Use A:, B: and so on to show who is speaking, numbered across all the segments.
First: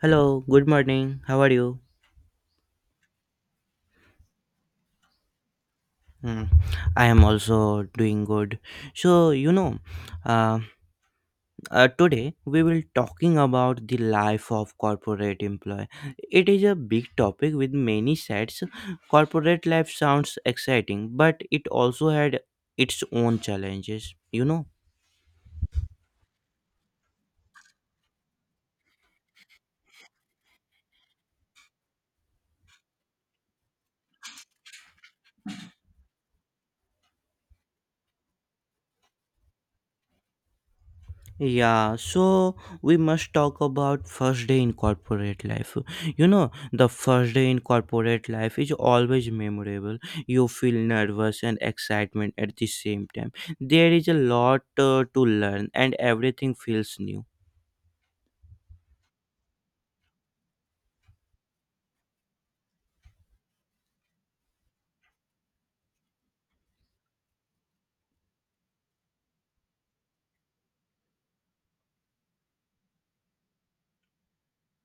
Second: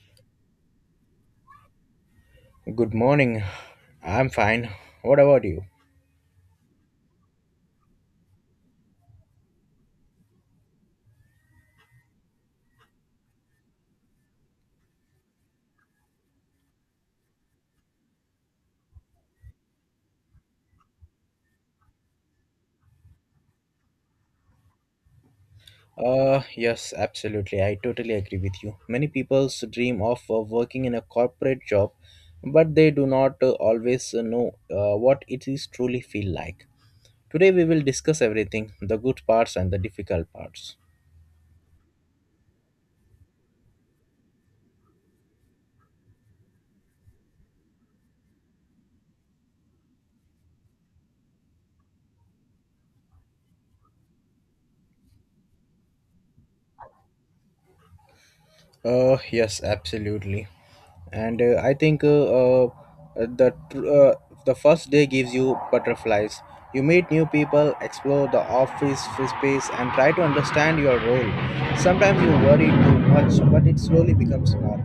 A: Hello, good morning. How are you?
B: Good morning. I'm fine. What about you?
A: Mm, I am also doing good. So, you know, uh, Today we will talking about the life of corporate employee. It is a big topic with many sides. Corporate life sounds exciting, but it also had its own challenges.
B: Yes, absolutely. I totally agree with you. Many people dream of working in a corporate job, but they do not always know what it is truly feel like. Today we will discuss everything, the good parts and the difficult parts.
A: Yeah, so we must talk about first day in corporate life. You know, the first day in corporate life is always memorable. You feel nervous and excitement at the same time. There is a lot to learn and everything feels new.
B: Yes, absolutely. And I think the tr- the first day gives you butterflies. You meet new people, explore the space, and try to understand your role. Sometimes you worry too much, but it slowly becomes normal.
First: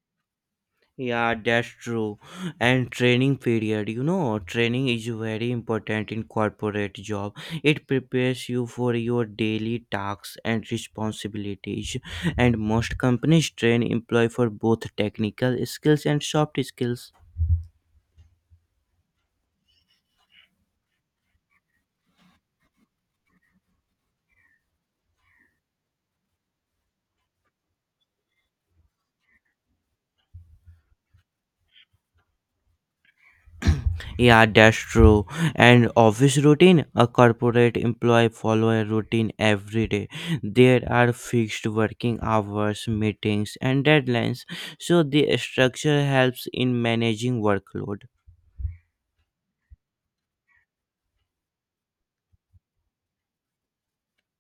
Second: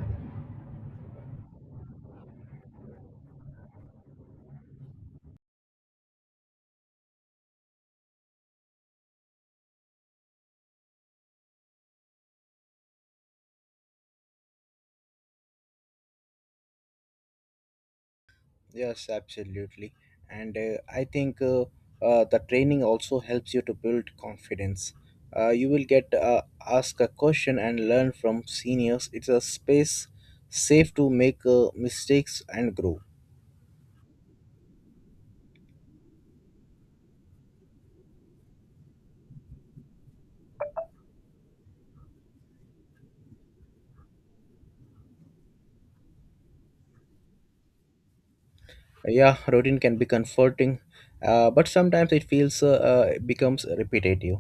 A: Yeah, that's true. And training period, you know, training is very important in corporate job. It prepares you for your daily tasks and responsibilities. And most companies train employee for both technical skills and soft skills.
B: Yes, absolutely. And I think the training also helps you to build confidence. You will get ask a question and learn from seniors. It's a space safe to make mistakes and grow.
A: Yeah, that's true. And office routine, a corporate employee follow a routine every day. There are fixed working hours, meetings, and deadlines. So the structure helps in managing workload.
B: Yeah, routine can be comforting, but sometimes it becomes repetitive.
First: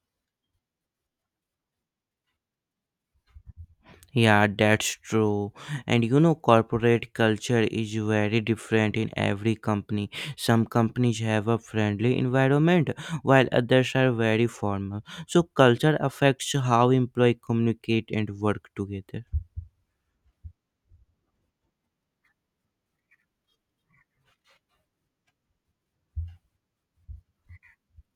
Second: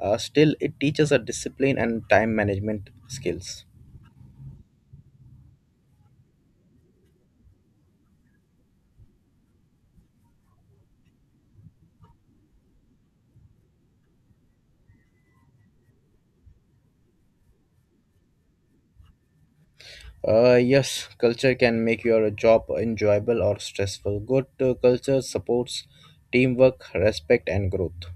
B: Still, it teaches a discipline and time management skills.
A: Yeah, that's true. And you know, corporate culture is very different in every company. Some companies have a friendly environment, while others are very formal. So culture affects how employees communicate and work together.
B: Yes, culture can make your job enjoyable or stressful. Good culture supports teamwork, respect, and growth.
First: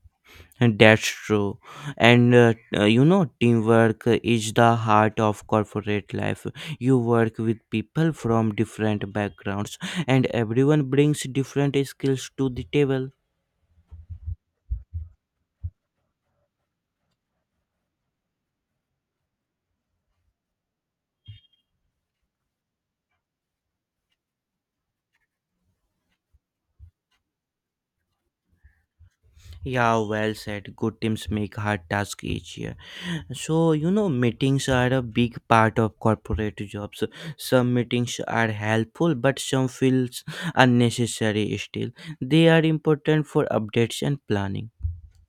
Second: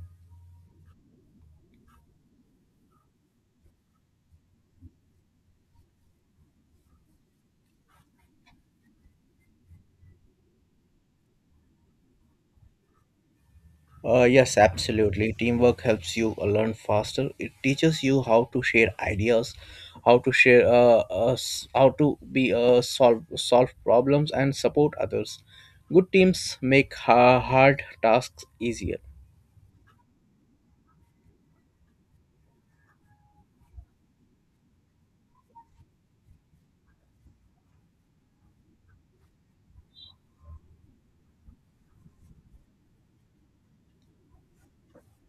A: And that's true. And you know, teamwork is the heart of corporate life. You work with people from different backgrounds, and everyone brings different skills to the table.
B: Yes, absolutely. Teamwork helps you learn faster. It teaches you how to share ideas, how to share, s- how to be solve solve problems and support others. Good teams make hard tasks easier.
A: Yeah, well said. Good teams make hard tasks easier. So, you know, meetings are a big part of corporate jobs. Some meetings are helpful, but some feels unnecessary still. They are important for updates and planning.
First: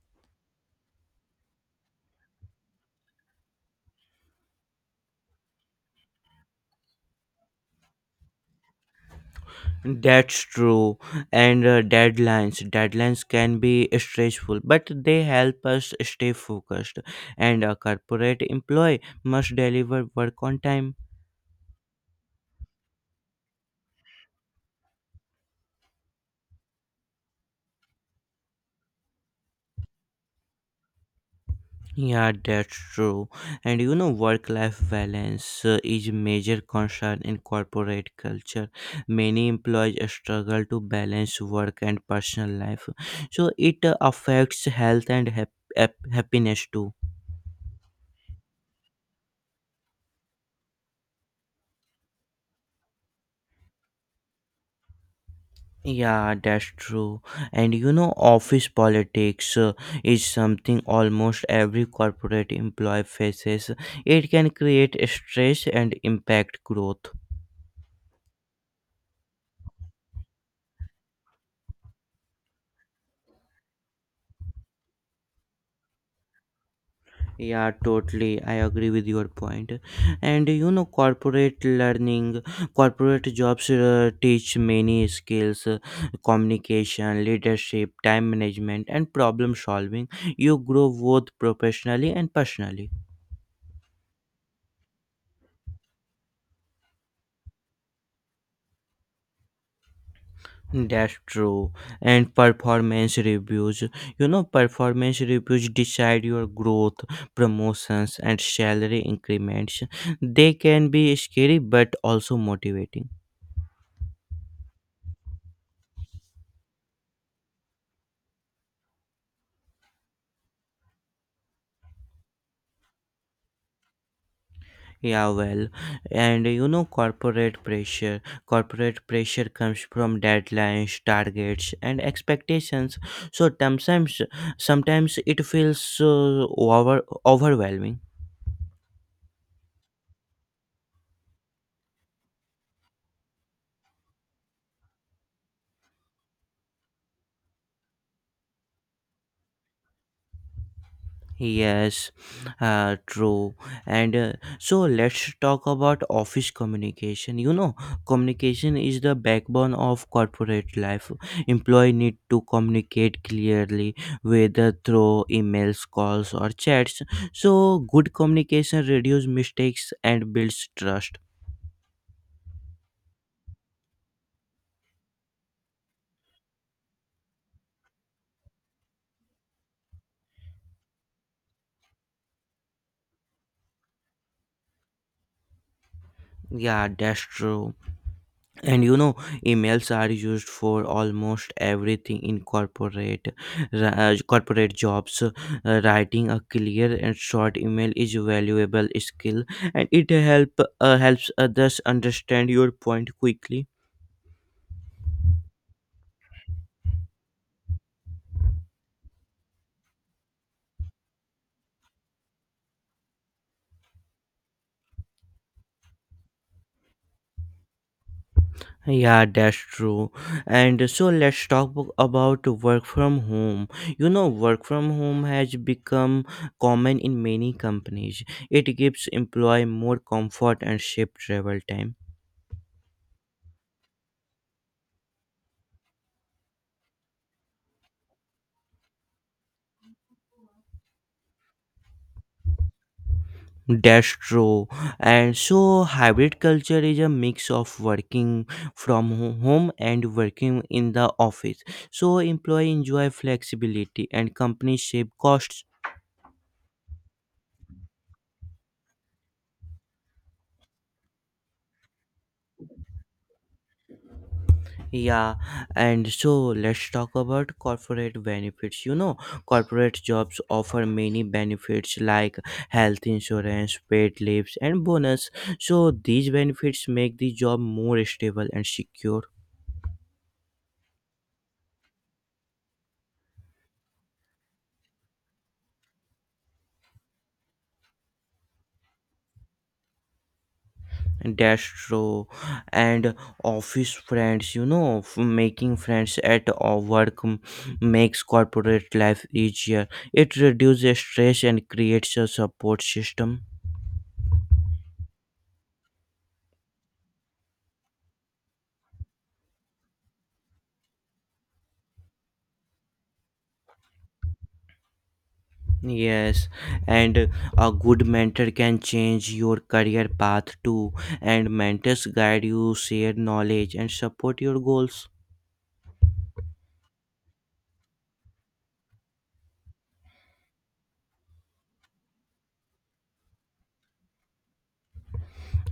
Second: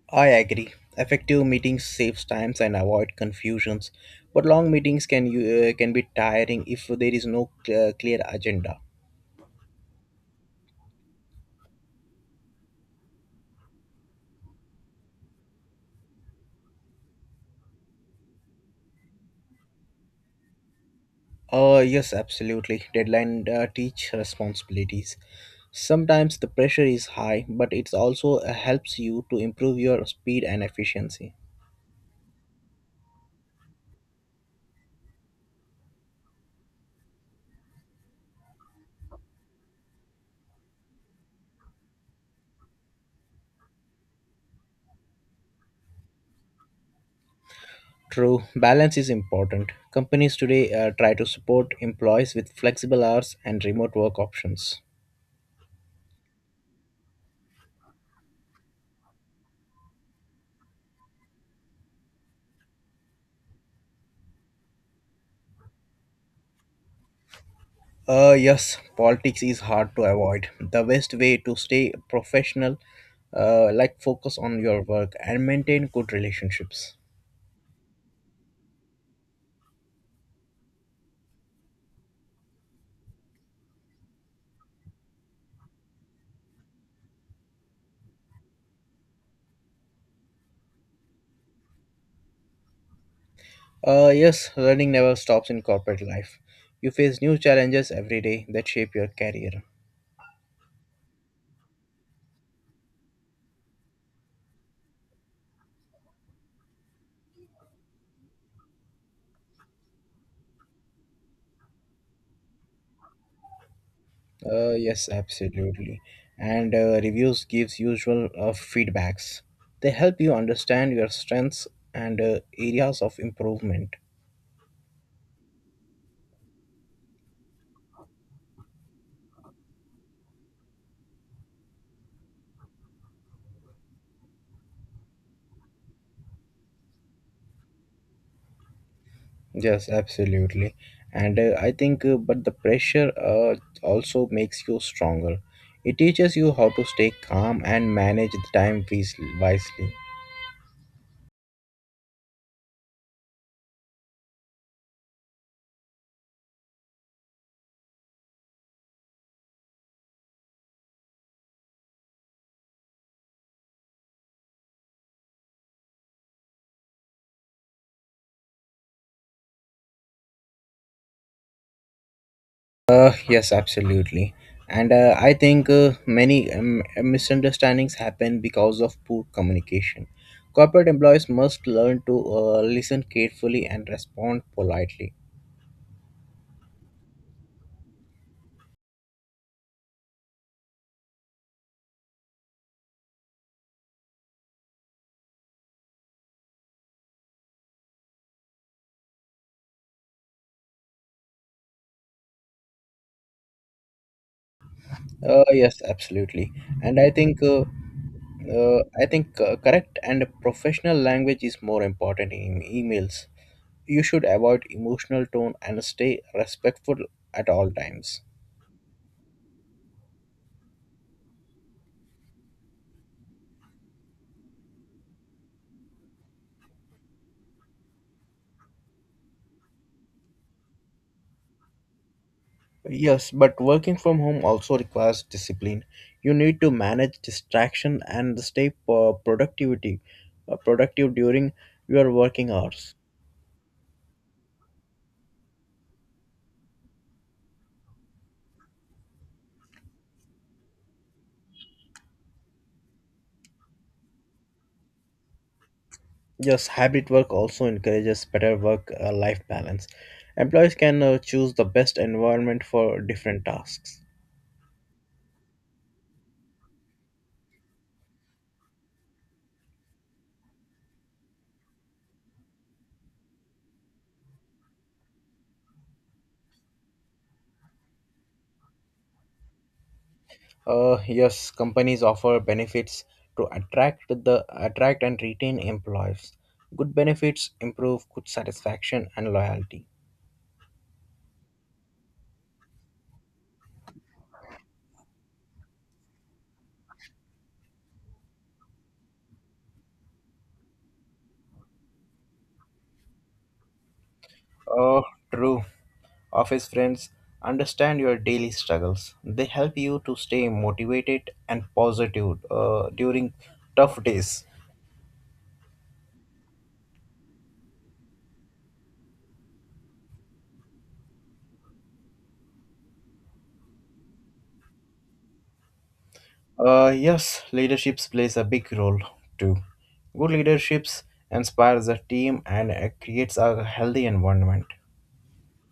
B: I agree. Effective meetings saves times and avoid confusions, but long meetings can be tiring if there is no clear agenda.
A: That's true. And deadlines. Deadlines can be stressful, but they help us stay focused. And a corporate employee must deliver work on time.
B: Yes, absolutely. Deadline teach responsibilities. Sometimes the pressure is high, but it also helps you to improve your speed and efficiency.
A: Yeah, that's true. And you know, work life balance is a major concern in corporate culture. Many employees struggle to balance work and personal life, so it affects health and happiness too.
B: True, balance is important. Companies today try to support employees with flexible hours and remote work options.
A: Yeah, that's true. And you know, office politics is something almost every corporate employee faces. It can create stress and impact growth.
B: Yes, politics is hard to avoid. The best way to stay professional, like focus on your work and maintain good relationships.
A: Yeah, totally. I agree with your point. And you know, corporate learning, corporate jobs teach many skills communication, leadership, time management, and problem solving. You grow both professionally and personally.
B: Yes, learning never stops in corporate life. You face new challenges every day that shape your career.
A: That's true. And performance reviews. You know, performance reviews decide your growth, promotions, and salary increments. They can be scary but also motivating.
B: Yes, absolutely. And reviews gives usual feedbacks. They help you understand your strengths and areas of improvement.
A: Yeah, well, and you know, corporate pressure. Corporate pressure comes from deadlines, targets, and expectations. So sometimes it feels overwhelming.
B: Yes, absolutely. And I think but the pressure also makes you stronger. It teaches you how to stay calm and manage the time wisely.
A: Yes, true. And so let's talk about office communication. You know, communication is the backbone of corporate life. Employee need to communicate clearly, whether through emails, calls, or chats. So good communication reduce mistakes and builds trust.
B: Yes, absolutely. And I think many misunderstandings happen because of poor communication. Corporate employees must learn to listen carefully and respond politely.
A: Yeah, that's true. And you know, emails are used for almost everything in corporate jobs. Writing a clear and short email is a valuable skill and it helps others understand your point quickly.
B: Yes, absolutely. And I think correct and professional language is more important in emails. You should avoid emotional tone and stay respectful at all times.
A: Yeah, that's true. And so let's talk about work from home. You know, work from home has become common in many companies. It gives employee more comfort and shape travel time.
B: Yes, but working from home also requires discipline. You need to manage distraction and stay productivity productive during your working hours.
A: That's true. And so, hybrid culture is a mix of working from home and working in the office. So, employee enjoy flexibility and company save costs.
B: Yes, hybrid work also encourages better work life balance. Employees can choose the best environment for different tasks.
A: Yeah, and so let's talk about corporate benefits. You know, corporate jobs offer many benefits like health insurance, paid leaves, and bonus. So, these benefits make the job more stable and secure.
B: Yes, companies offer benefits to attract and retain employees. Good benefits improve good satisfaction and loyalty.
A: That's true. And office friends, you know, making friends at work makes corporate life easier. It reduces stress and creates a support system.
B: Oh, true. Office friends understand your daily struggles. They help you to stay motivated and positive during tough days.
A: Yes, and a good mentor can change your career path too, and mentors guide you, share knowledge, and support your goals.
B: Yes, leaderships plays a big role too. Good leaderships inspires the team and creates a healthy environment.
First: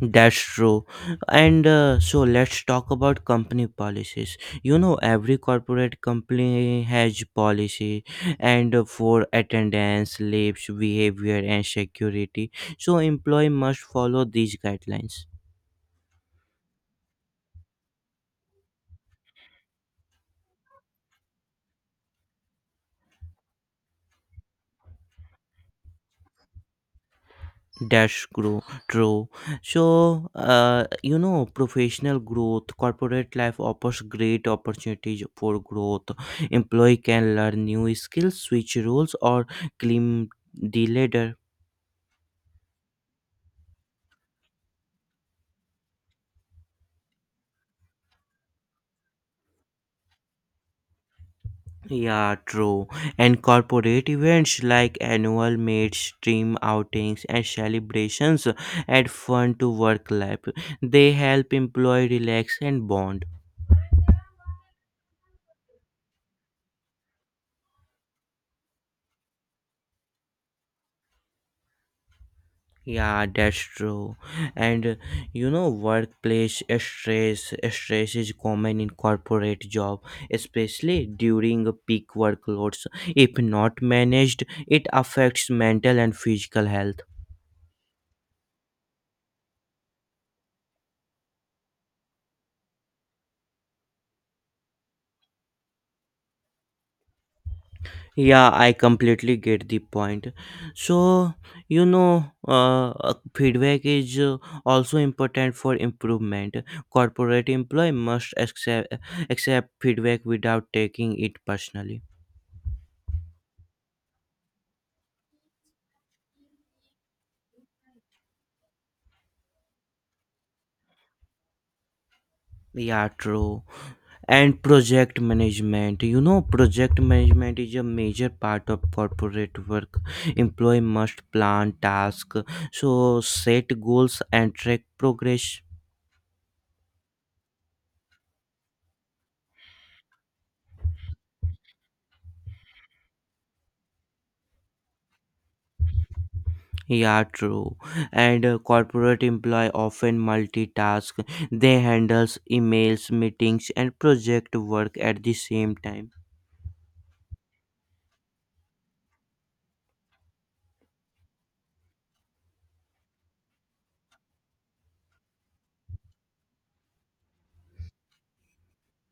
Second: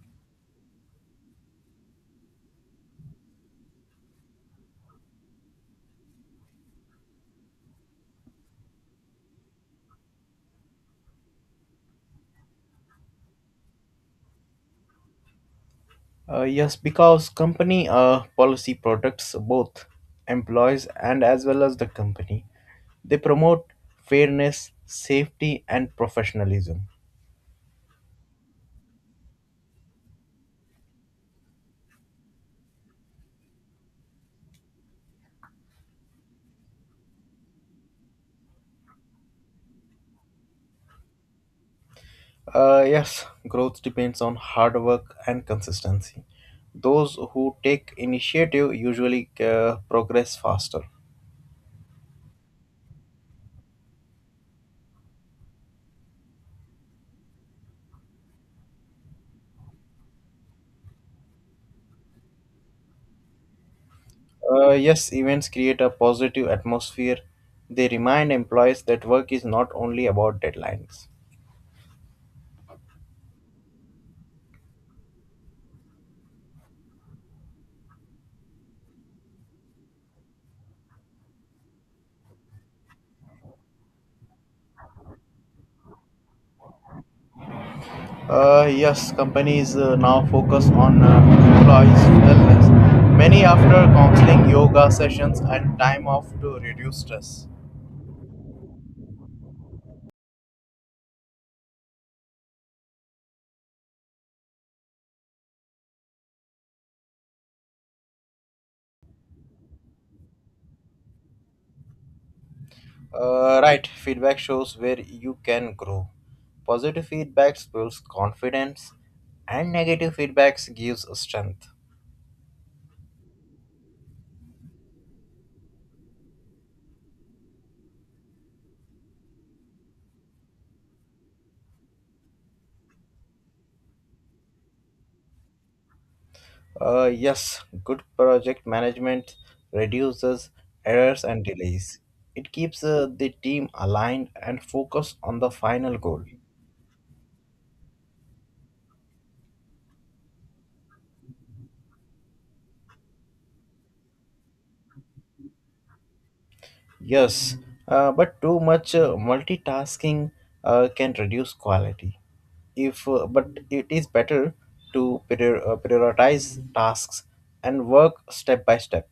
A: That's true. And so let's talk about company policies. You know, every corporate company has policy and for attendance, leaves, behavior, and security. So employee must follow these guidelines.
B: Yes, because company policy protects both employees and as well as the company. They promote fairness, safety, and professionalism.
A: That's true. True. So, you know, professional growth, corporate life offers great opportunities for growth. Employee can learn new skills, switch roles, or climb the ladder.
B: Yes, growth depends on hard work and consistency. Those who take initiative usually progress faster.
A: Yeah, true. And corporate events like annual mates, team outings, and celebrations add fun to work life. They help employee relax and bond.
B: Yes, events create a positive atmosphere. They remind employees that work is not only about deadlines.
A: Yeah, that's true. And You know, workplace stress is common in corporate job, especially during a peak workloads. If not managed, it affects mental and physical health.
B: Yes, companies now focus on employees' wellness. Many after counseling, yoga sessions, and time off to reduce stress.
A: Yeah, I completely get the point. So, you know, feedback is also important for improvement. Corporate employee must accept feedback without taking it personally.
B: Right, feedback shows where you can grow. Positive feedbacks builds confidence, and negative feedbacks gives strength.
A: Yeah, true. And project management. You know, project management is a major part of corporate work. Employee must plan tasks, so set goals and track progress.
B: Yes, good project management reduces errors and delays. It keeps the team aligned and focused on the final goal.
A: Yeah, true. And corporate employee often multitask. They handles emails, meetings, and project work at the same time.
B: Yes, but too much multitasking can reduce quality. If but it is better to prioritize tasks and work step by step.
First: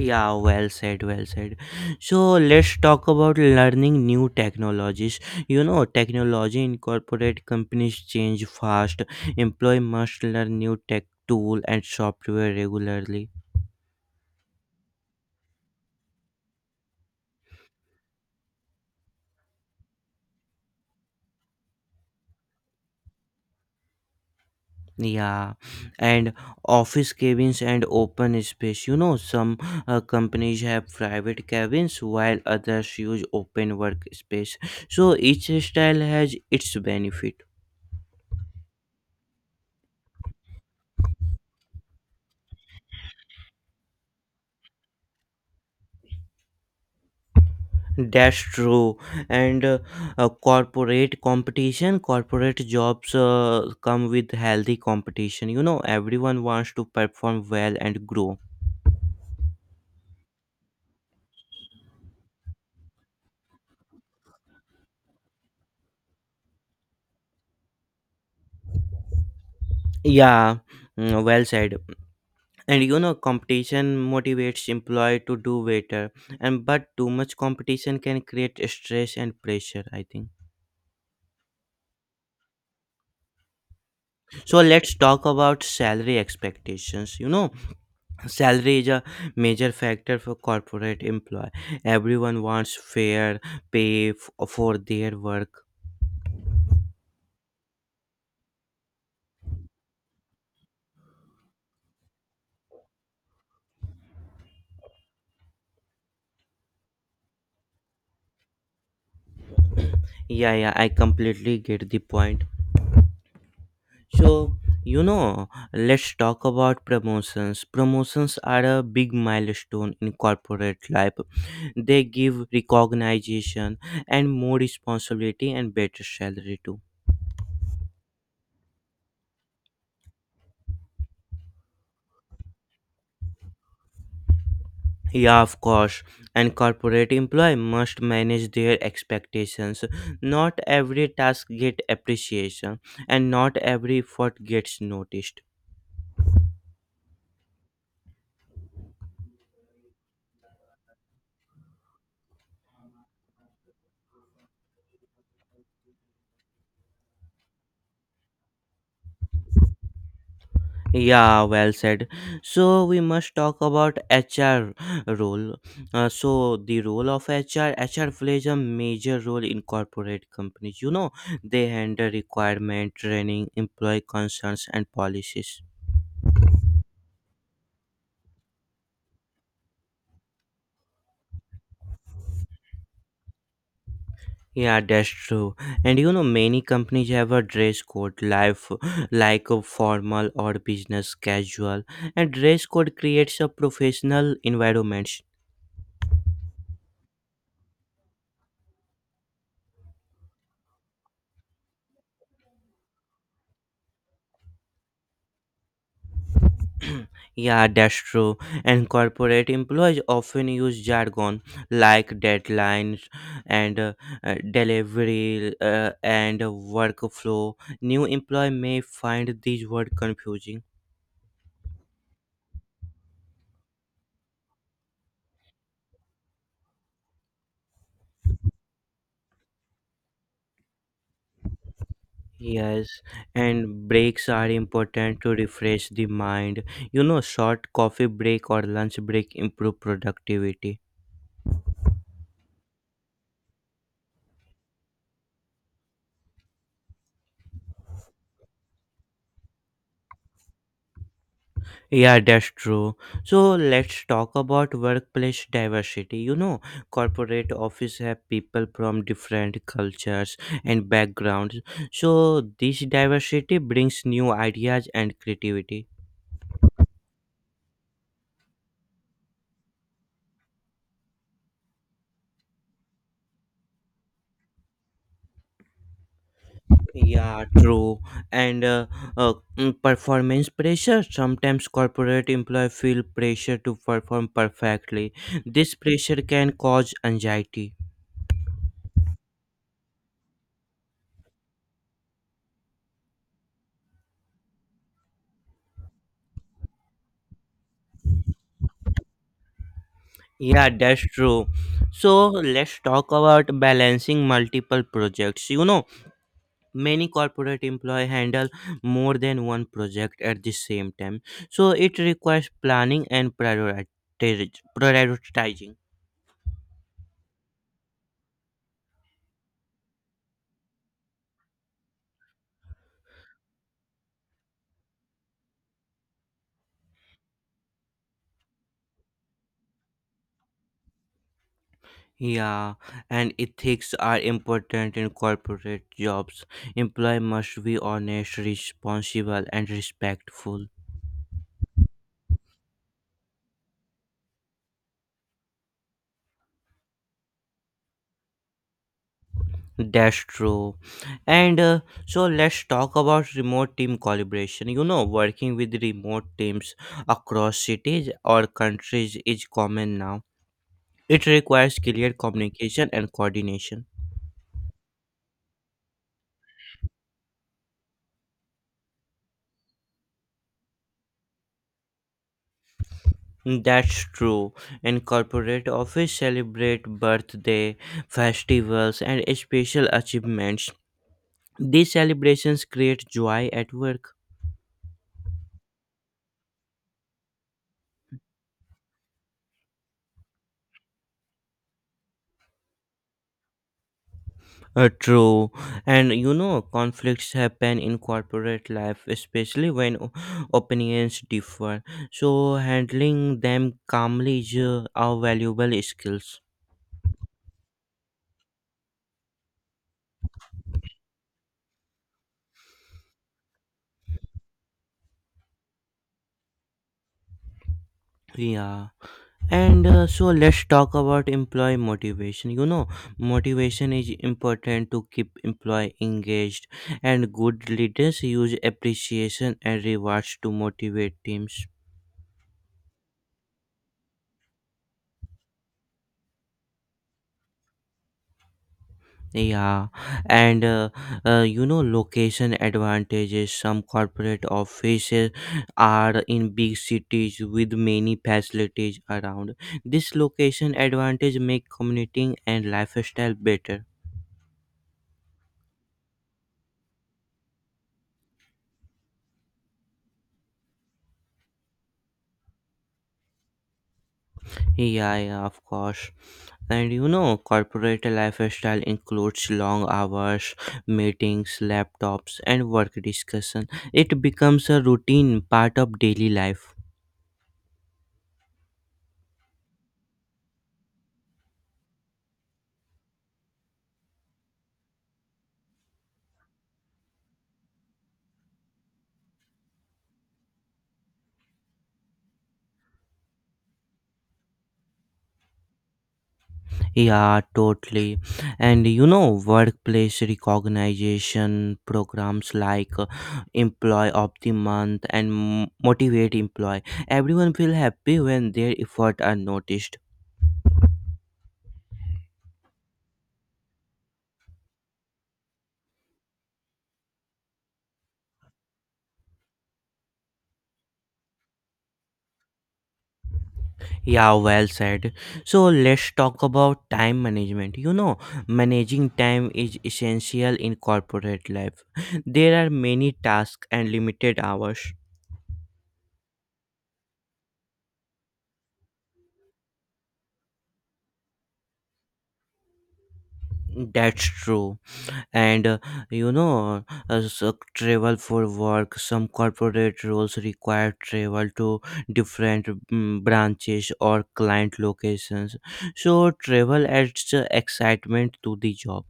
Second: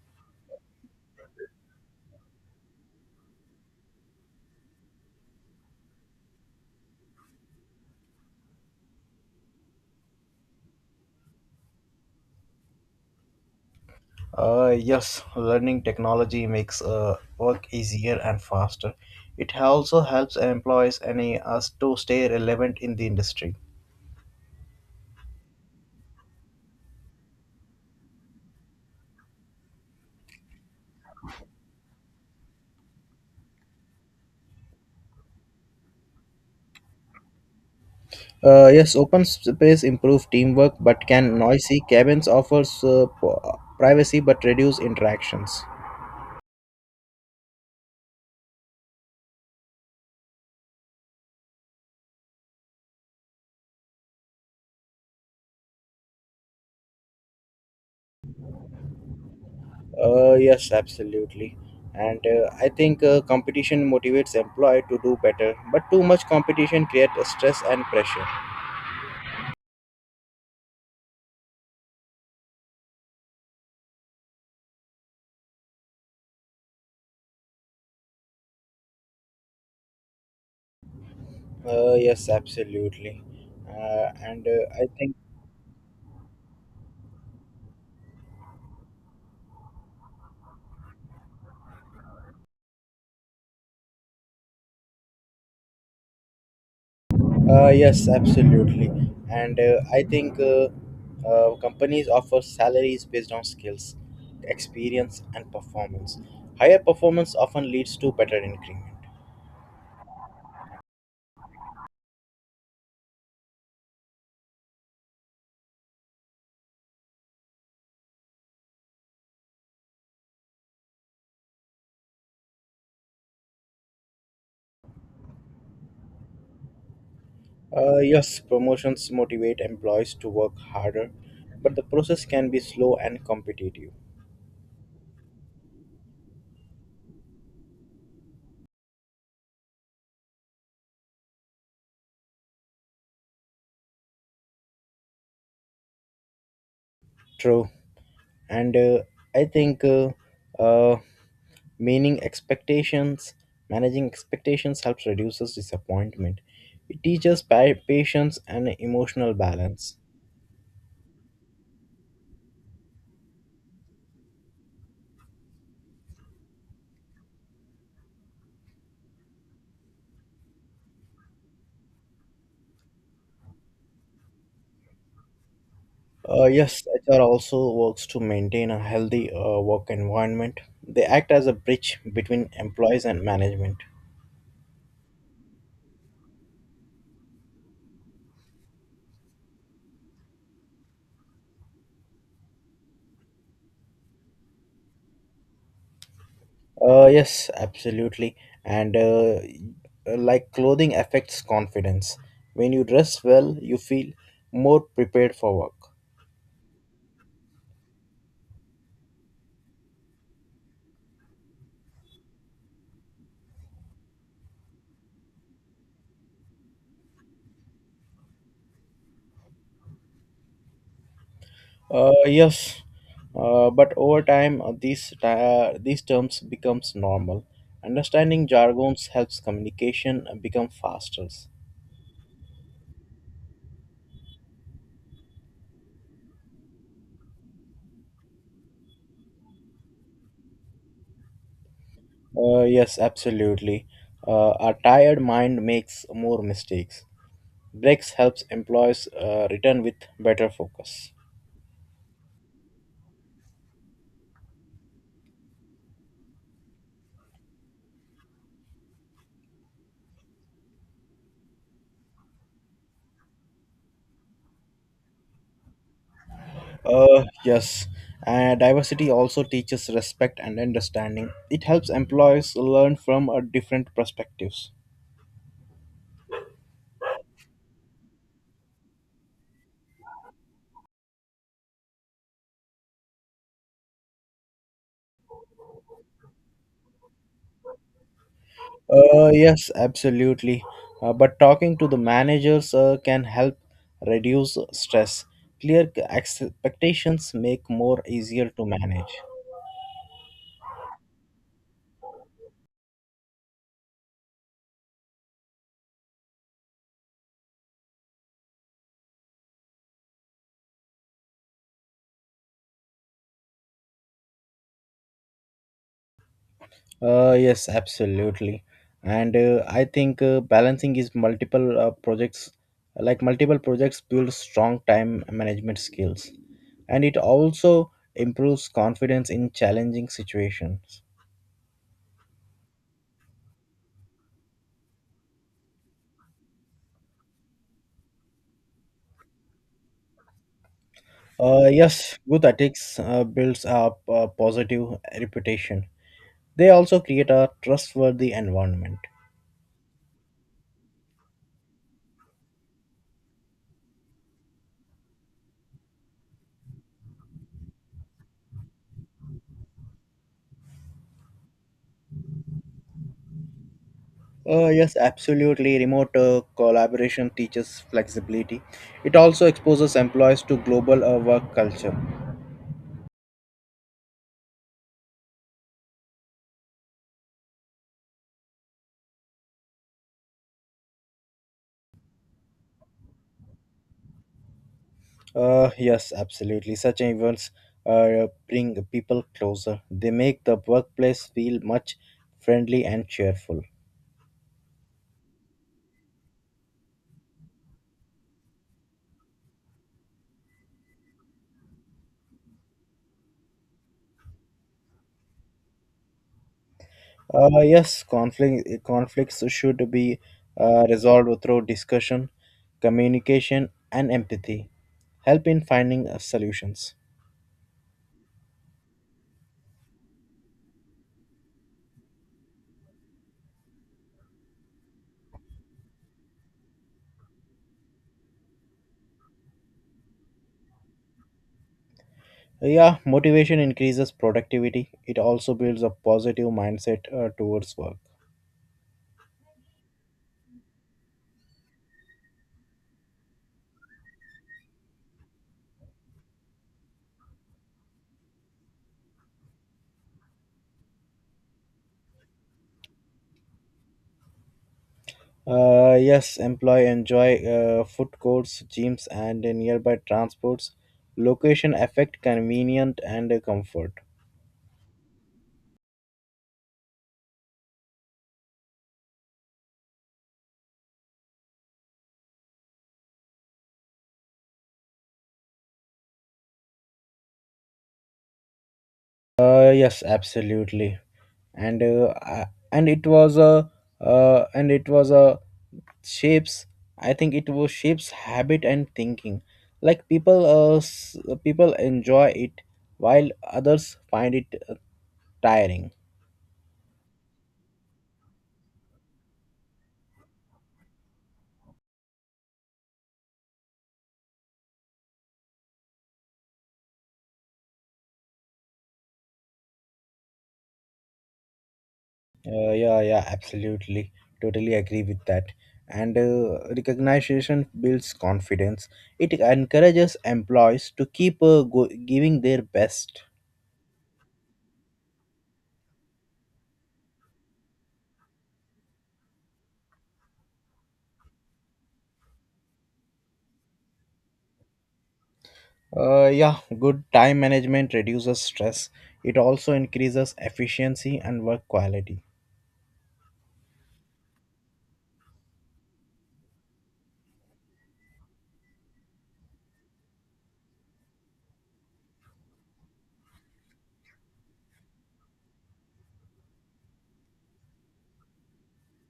A: Yeah, well said, well said. So let's talk about learning new technologies. You know, technology in corporate companies change fast. Employee must learn new tech tool and software regularly.
B: Yes, learning technology makes work easier and faster. It also helps employees and us to stay relevant in the industry.
A: Yeah, and office cabins and open space. You know, some companies have private cabins while others use open workspace. So each style has its benefit.
B: Yes, open space improve teamwork but can noisy. Cabins offers privacy but reduce interactions.
A: That's true. And Corporate competition, corporate jobs come with healthy competition. You know, everyone wants to perform well and grow.
B: Yes, absolutely. And I think competition motivates employee to do better, but too much competition creates stress and pressure.
A: Yeah, well said. And you know, competition motivates employee to do better, and but too much competition can create stress and pressure, I think.
B: Yes, absolutely. Uh, and
A: So
B: uh, I
A: let's
B: think
A: talk about salary expectations. You know, salary is a major factor for corporate employee. Everyone wants fair pay for their work.
B: Yes, absolutely. And I think companies offer salaries based on skills, experience, and performance. Higher performance often leads to better increment.
A: Yeah, yeah, I completely get the point. So, you know, let's talk about promotions. Promotions are a big milestone in corporate life. They give recognition and more responsibility and better salary too.
B: Yes, promotions motivate employees to work harder, but the process can be slow and competitive.
A: Yeah, of course. And corporate employee must manage their expectations. Not every task get appreciation and not every effort gets noticed.
B: True. And I think uh, meaning expectations managing expectations helps reduces disappointment. It teaches patience and emotional balance.
A: Yeah, well said. So we must talk about HR role. So the role of HR, HR plays a major role in corporate companies. You know, they handle requirement, training, employee concerns, and policies.
B: Yes, HR also works to maintain a healthy work environment. They act as a bridge between employees and management.
A: Yeah, that's true. And you know, many companies have a dress code, life like a formal or business casual, and dress code creates a professional environment.
B: Uh, yes, absolutely. And like clothing affects confidence. When you dress well, you feel more prepared for work.
A: Yeah, that's true. And corporate employees often use jargon like deadlines and delivery and workflow. New employee may find these words confusing.
B: Yes, but over time, these terms becomes normal. Understanding jargons helps communication become faster.
A: Yes, and breaks are important to refresh the mind. You know, short coffee break or lunch break improve productivity.
B: Yes, absolutely. A tired mind makes more mistakes. Breaks helps employees return with better focus.
A: Yeah, that's true. So let's talk about workplace diversity. You know, corporate office have people from different cultures and backgrounds. So this diversity brings new ideas and creativity.
B: Yes, and diversity also teaches respect and understanding. It helps employees learn from different perspectives.
A: Yeah, true. And uh, Performance pressure. Sometimes corporate employees feel pressure to perform perfectly. This pressure can cause anxiety.
B: Yes, absolutely. But talking to the managers can help reduce stress. Clear expectations make more easier to manage.
A: Yeah, that's true. So let's talk about balancing multiple projects. You know, many corporate employee handle more than one project at the same time. So it requires planning and prioritizing.
B: Yes, absolutely. And I think balancing is multiple projects, like multiple projects build strong time management skills. And it also improves confidence in challenging situations.
A: Yeah, and ethics are important in corporate jobs. Employee must be honest, responsible, and respectful.
B: Yes, good ethics builds up a positive reputation. They also create a trustworthy environment.
A: That's true. And so let's talk about remote team collaboration. You know, working with remote teams across cities or countries is common now. It requires clear communication and coordination.
B: Yes, absolutely. Remote collaboration teaches flexibility. It also exposes employees to global work culture.
A: That's true. In corporate office celebrate birthday, festivals and special achievements. These celebrations create joy at work.
B: Yes, absolutely. Such events bring people closer. They make the workplace feel much friendly and cheerful.
A: True, and you know, conflicts happen in corporate life, especially when opinions differ. So, handling them calmly is our valuable skills.
B: Yes, conflicts should be resolved through discussion, communication, and empathy. Help in finding solutions.
A: Yeah, and so let's talk about employee motivation. You know, motivation is important to keep employee engaged, and good leaders use appreciation and rewards to motivate teams.
B: Yeah, motivation increases productivity. It also builds a positive mindset towards work.
A: Yeah, and you know, location advantages. Some corporate offices are in big cities with many facilities around. This location advantage make commuting and lifestyle better.
B: Yes, employee enjoy food courts, gyms, and nearby transports. Location affect convenient and comfort.
A: Yeah, yeah, of course. And you know, corporate lifestyle includes long hours, meetings, laptops, and work discussion. It becomes a routine part of daily life.
B: Yes, absolutely. And I- and it was a and it was a shapes I think it was shapes habit and thinking. Like people, uh, s- people enjoy it while others find it tiring.
A: Yeah, totally. And you know, workplace recognition programs like Employee of the Month and Motivate Employee. Everyone feel happy when their effort are noticed.
B: Yeah, yeah, absolutely. Totally agree with that. And recognition builds confidence. It encourages employees to keep giving their best.
A: Yeah, well said. So let's talk about time management. You know, managing time is essential in corporate life. There are many tasks and limited hours.
B: Yeah, good time management reduces stress. It also increases efficiency and work quality.
A: That's true. And You know, so travel for work. Some corporate roles require travel to different branches or client locations. So travel adds excitement to the job.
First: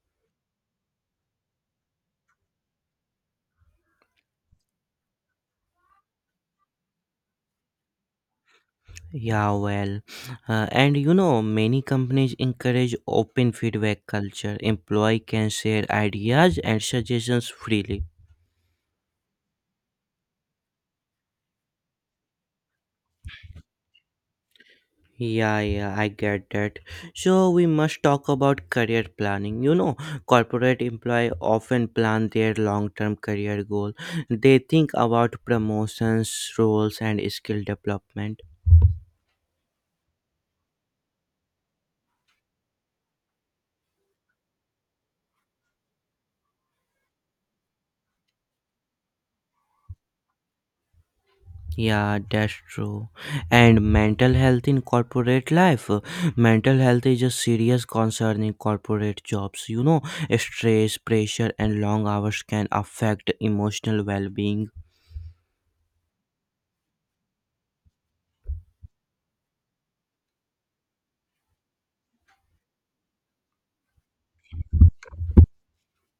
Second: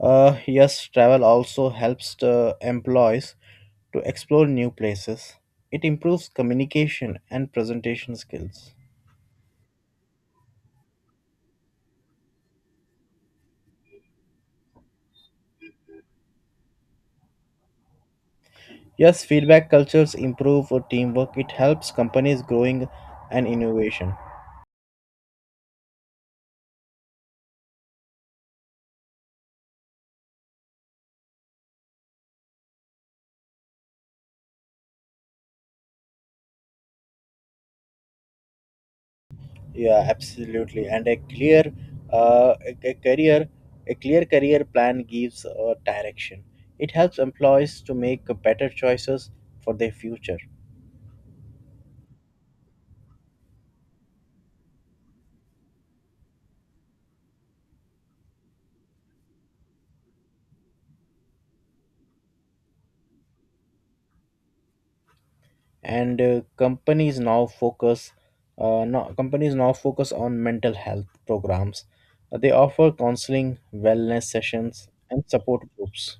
B: Yes, travel also helps the employees to explore new places. It improves communication and presentation skills.
A: Yeah, well, and you know, many companies encourage open feedback culture. Employee can share ideas and suggestions freely.
B: Yes, feedback cultures improve for teamwork. It helps companies growing and innovation.
A: Yeah, yeah, I get that. So we must talk about career planning. You know, corporate employee often plan their long-term career goal. They think about promotions, roles, and skill development.
B: Yeah, absolutely. And a clear, uh, a, a career, a clear career plan gives a direction. It helps employees to make better choices for their future.
A: Yeah, that's true. And mental health in corporate life. Mental health is a serious concern in corporate jobs. You know, stress, pressure, and long hours can affect emotional well-being.
B: And companies now focus, no, Companies now focus on mental health programs. They offer counseling, wellness sessions, and support groups.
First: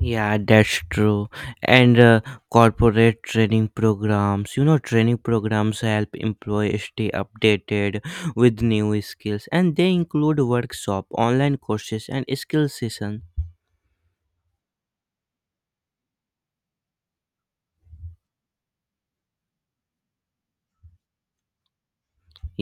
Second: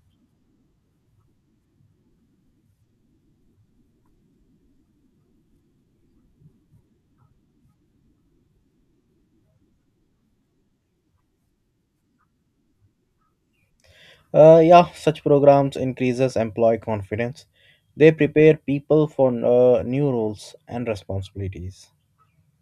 A: Yeah, that's true. And corporate training programs, you know, training programs help employees stay updated with new skills, and they include workshop, online courses, and skill session.
B: Yeah, such programs increases employee confidence. They prepare people for new roles and responsibilities.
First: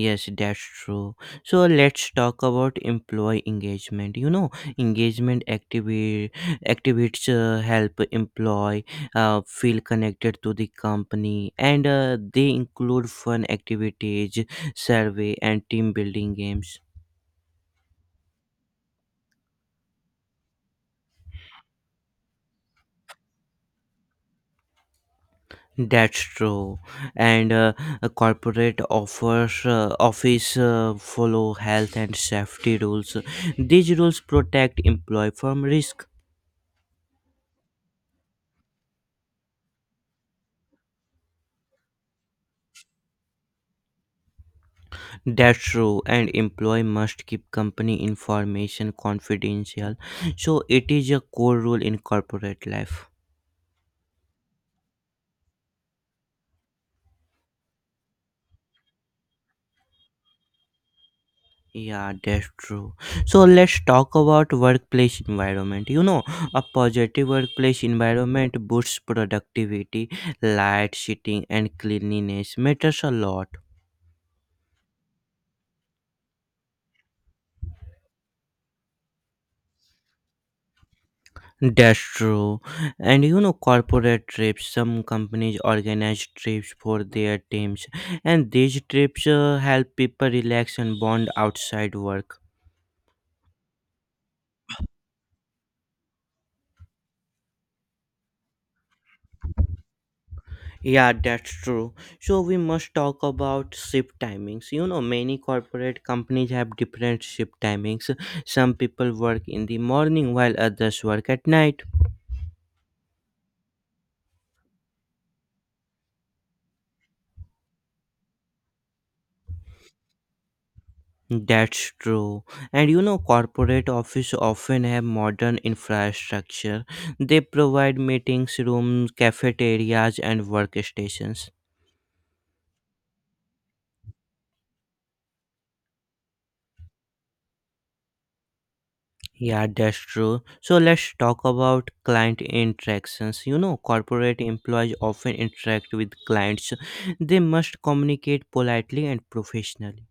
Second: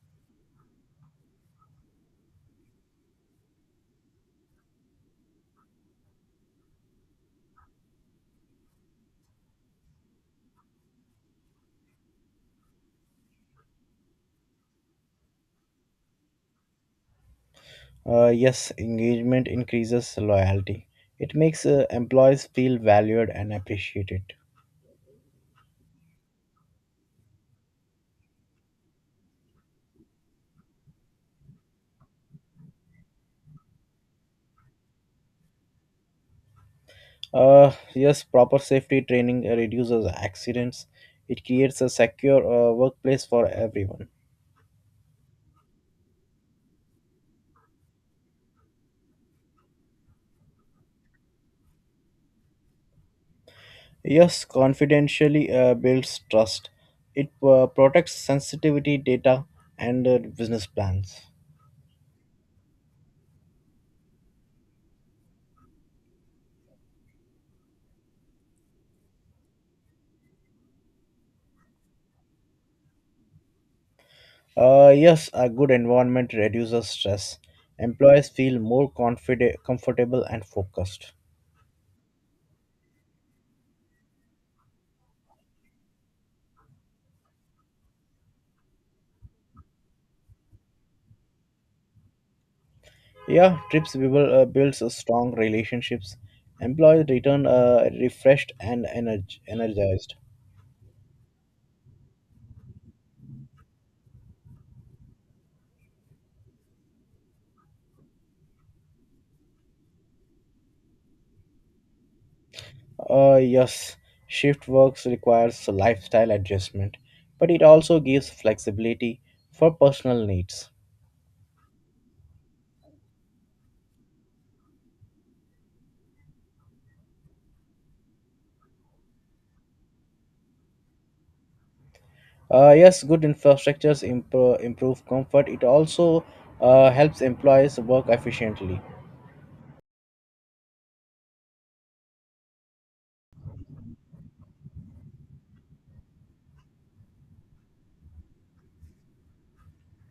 A: Yes, that's true. So let's talk about employee engagement. You know, engagement activi- activities help employee feel connected to the company, and they include fun activities, survey, and team building games.
B: Yes, engagement increases loyalty. It makes employees feel valued and appreciated.
A: That's true, and a corporate offers office follow health and safety rules. These rules protect employee from risk.
B: Yes, proper safety training reduces accidents. It creates a secure workplace for everyone.
A: That's true, and employee must keep company information confidential. So it is a core rule in corporate life.
B: Yes, confidentially builds trust. It protects sensitivity data and business plans.
A: Yeah, that's true. So let's talk about workplace environment. You know, a positive workplace environment boosts productivity, light, seating, and cleanliness matters a lot.
B: Yes, a good environment reduces stress. Employees feel more confide comfortable, and focused.
A: That's true. And you know, corporate trips, some companies organize trips for their teams, and these trips help people relax and bond outside work.
B: Yeah, trips builds a strong relationships. Employees return refreshed and energized.
A: Yeah, that's true. So, we must talk about shift timings. You know, many corporate companies have different shift timings. Some people work in the morning while others work at night.
B: Yes, shift works requires lifestyle adjustment, but it also gives flexibility for personal needs.
A: That's true. And you know, corporate office often have modern infrastructure. They provide meetings rooms, cafeterias, and workstations.
B: Yes, good infrastructures improve comfort. It also helps employees work efficiently.
A: Yeah, that's true. So let's talk about client interactions. You know, corporate employees often interact with clients. They must communicate politely and professionally.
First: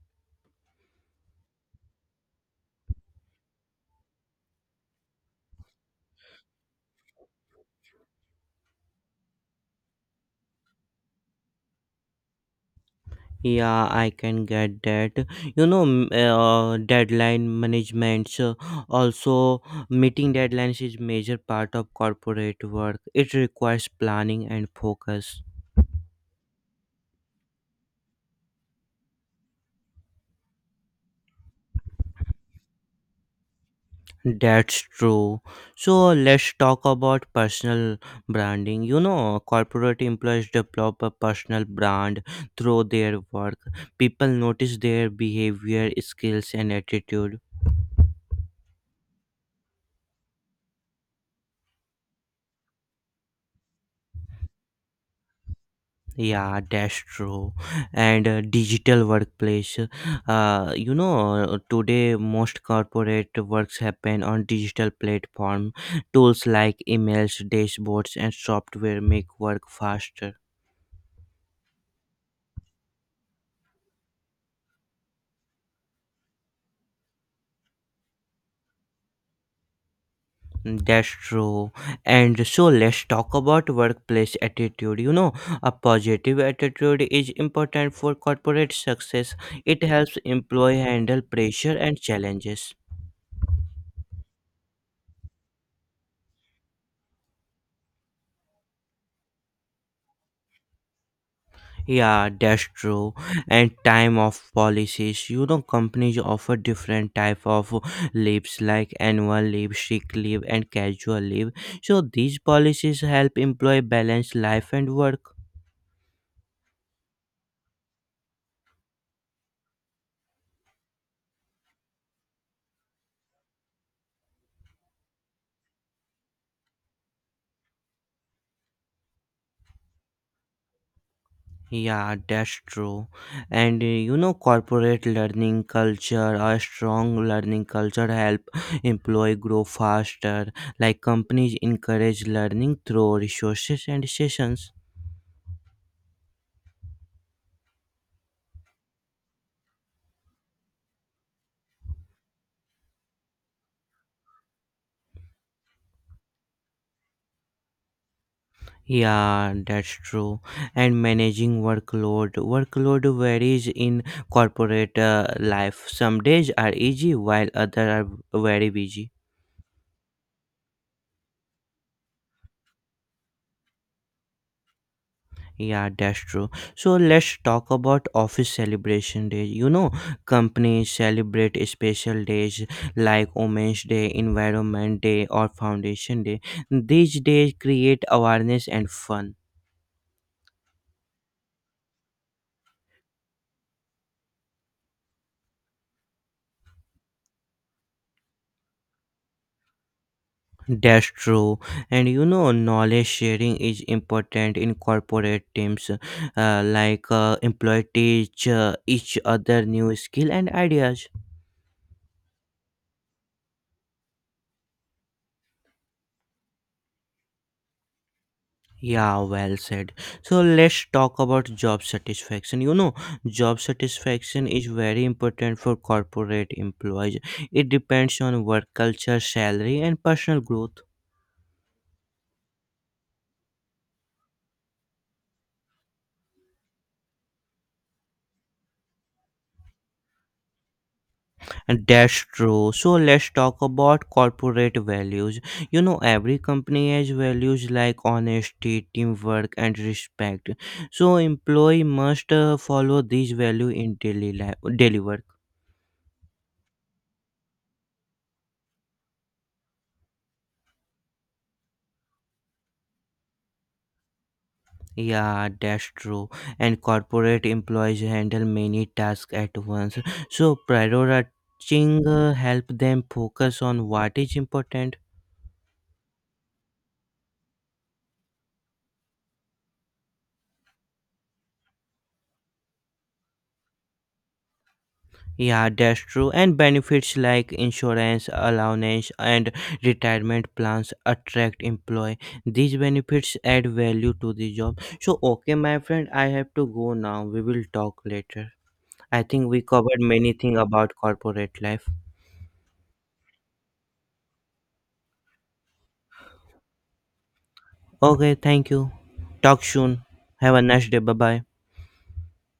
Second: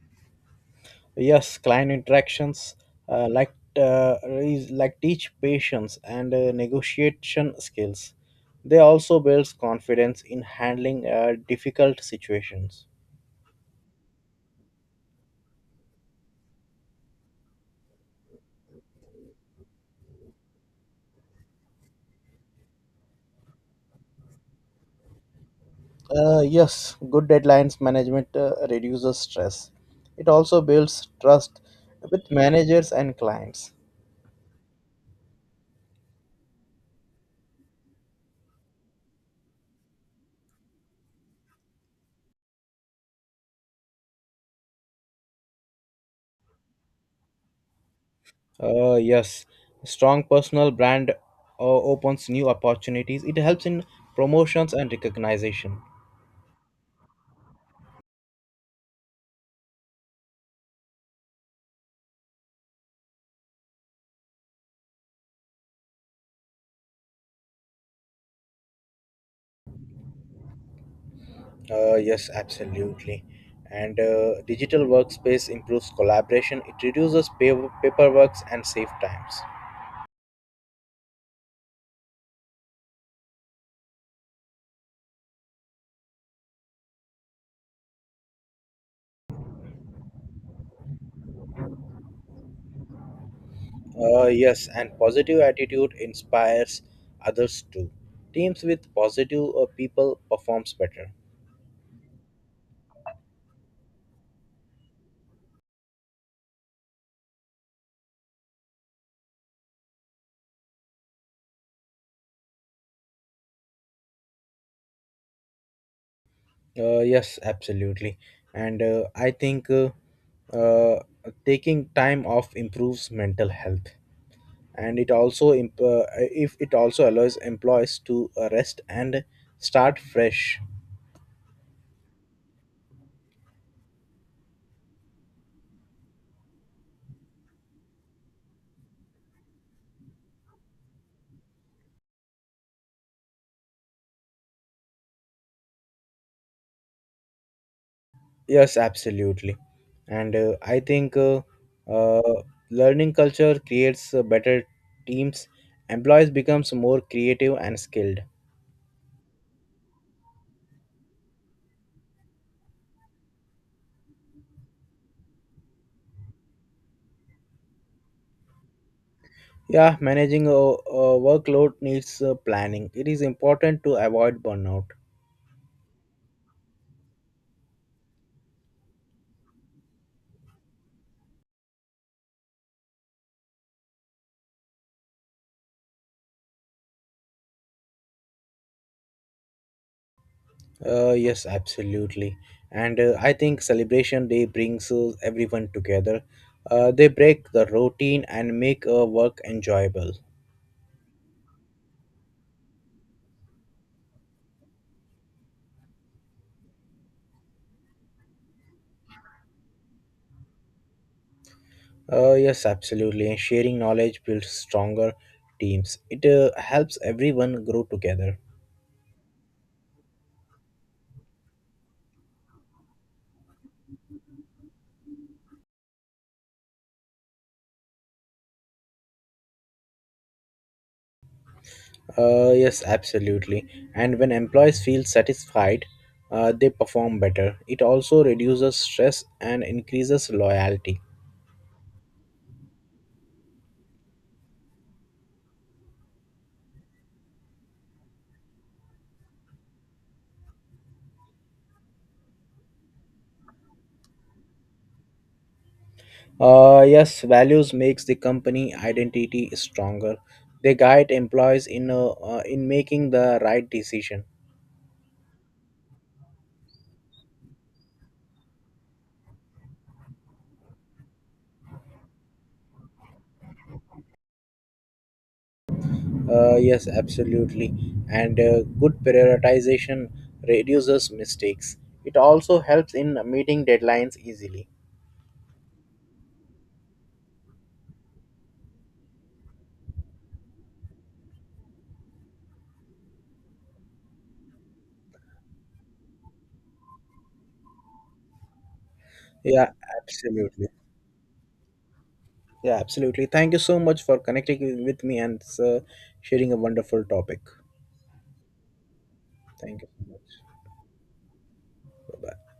B: Yes, client interactions teach patience and negotiation skills. They also builds confidence in handling difficult situations.
A: Yeah, I can get that. You know, deadline management, also meeting deadlines is major part of corporate work. It requires planning and focus.
B: Yes, good deadlines management reduces stress. It also builds trust with managers and clients.
A: That's true. So let's talk about personal branding. You know, corporate employees develop a personal brand through their work. People notice their behavior, skills, and attitude.
B: Yes, strong personal brand opens new opportunities. It helps in promotions and recognition.
A: Yeah, that's true. And digital workplace. You know, today most corporate works happen on digital platform. Tools like emails, dashboards, and software make work faster.
B: Yes, absolutely. And digital workspace improves collaboration. It reduces paperwork and save times.
A: Mm, that's true. And so let's talk about workplace attitude. You know, a positive attitude is important for corporate success. It helps employee handle pressure and challenges.
B: Yes, and positive attitude inspires others too. Teams with positive people performs better.
A: Yeah, that's true. And time of policies, you know, companies offer different type of leaves like annual leave, sick leave, and casual leave. So these policies help employee balance life and work.
B: Yes, absolutely. And I think uh, taking time off improves mental health. And it also imp- if it also allows employees to rest and start fresh.
A: Yeah, that's true. And you know, corporate learning culture, a strong learning culture help employee grow faster. Like companies encourage learning through resources and sessions.
B: Yes, absolutely. And I think uh, learning culture creates better teams. Employees becomes more creative and skilled.
A: Yeah, that's true. And managing workload. Workload varies in corporate life. Some days are easy while others are very busy.
B: Yeah, managing a workload needs planning. It is important to avoid burnout.
A: Yeah, that's true. So let's talk about office celebration days. You know, companies celebrate special days like Women's Day, Environment Day, or Foundation Day. These days create awareness and fun.
B: Yes, absolutely. And I think celebration day brings everyone together. They break the routine and make work enjoyable.
A: That's true, and you know, knowledge sharing is important in corporate teams. Like employee teach each other new skill and ideas.
B: Yes, absolutely. And sharing knowledge builds stronger teams. It helps everyone grow together.
A: Yeah, well said. So let's talk about job satisfaction. You know, job satisfaction is very important for corporate employees. It depends on work culture, salary, and personal growth.
B: Yes, absolutely. And when employees feel satisfied, they perform better. It also reduces stress and increases loyalty.
A: That's true. So let's talk about corporate values. You know, every company has values like honesty, teamwork, and respect. So employee must follow these values in daily life, daily work.
B: Yes, values makes the company identity stronger. They guide employees in making the right decision.
A: Yeah, that's true. And corporate employees handle many tasks at once. So prioritizing help them focus on what is important.
B: Yes, absolutely. And good prioritization reduces mistakes. It also helps in meeting deadlines easily.
A: Yeah, that's true. And benefits like insurance, allowance, and retirement plans attract employee. These benefits add value to the job. So, okay, my friend, I have to go now. We will talk later. I think we
B: Yeah,
A: covered many things
B: absolutely.
A: about corporate life.
B: Yeah, absolutely. Thank you so much for connecting with me and sharing a wonderful topic.
A: Okay, thank you. Talk
B: Thank you
A: soon.
B: so much.
A: Have a nice day. Bye bye.
B: Bye bye.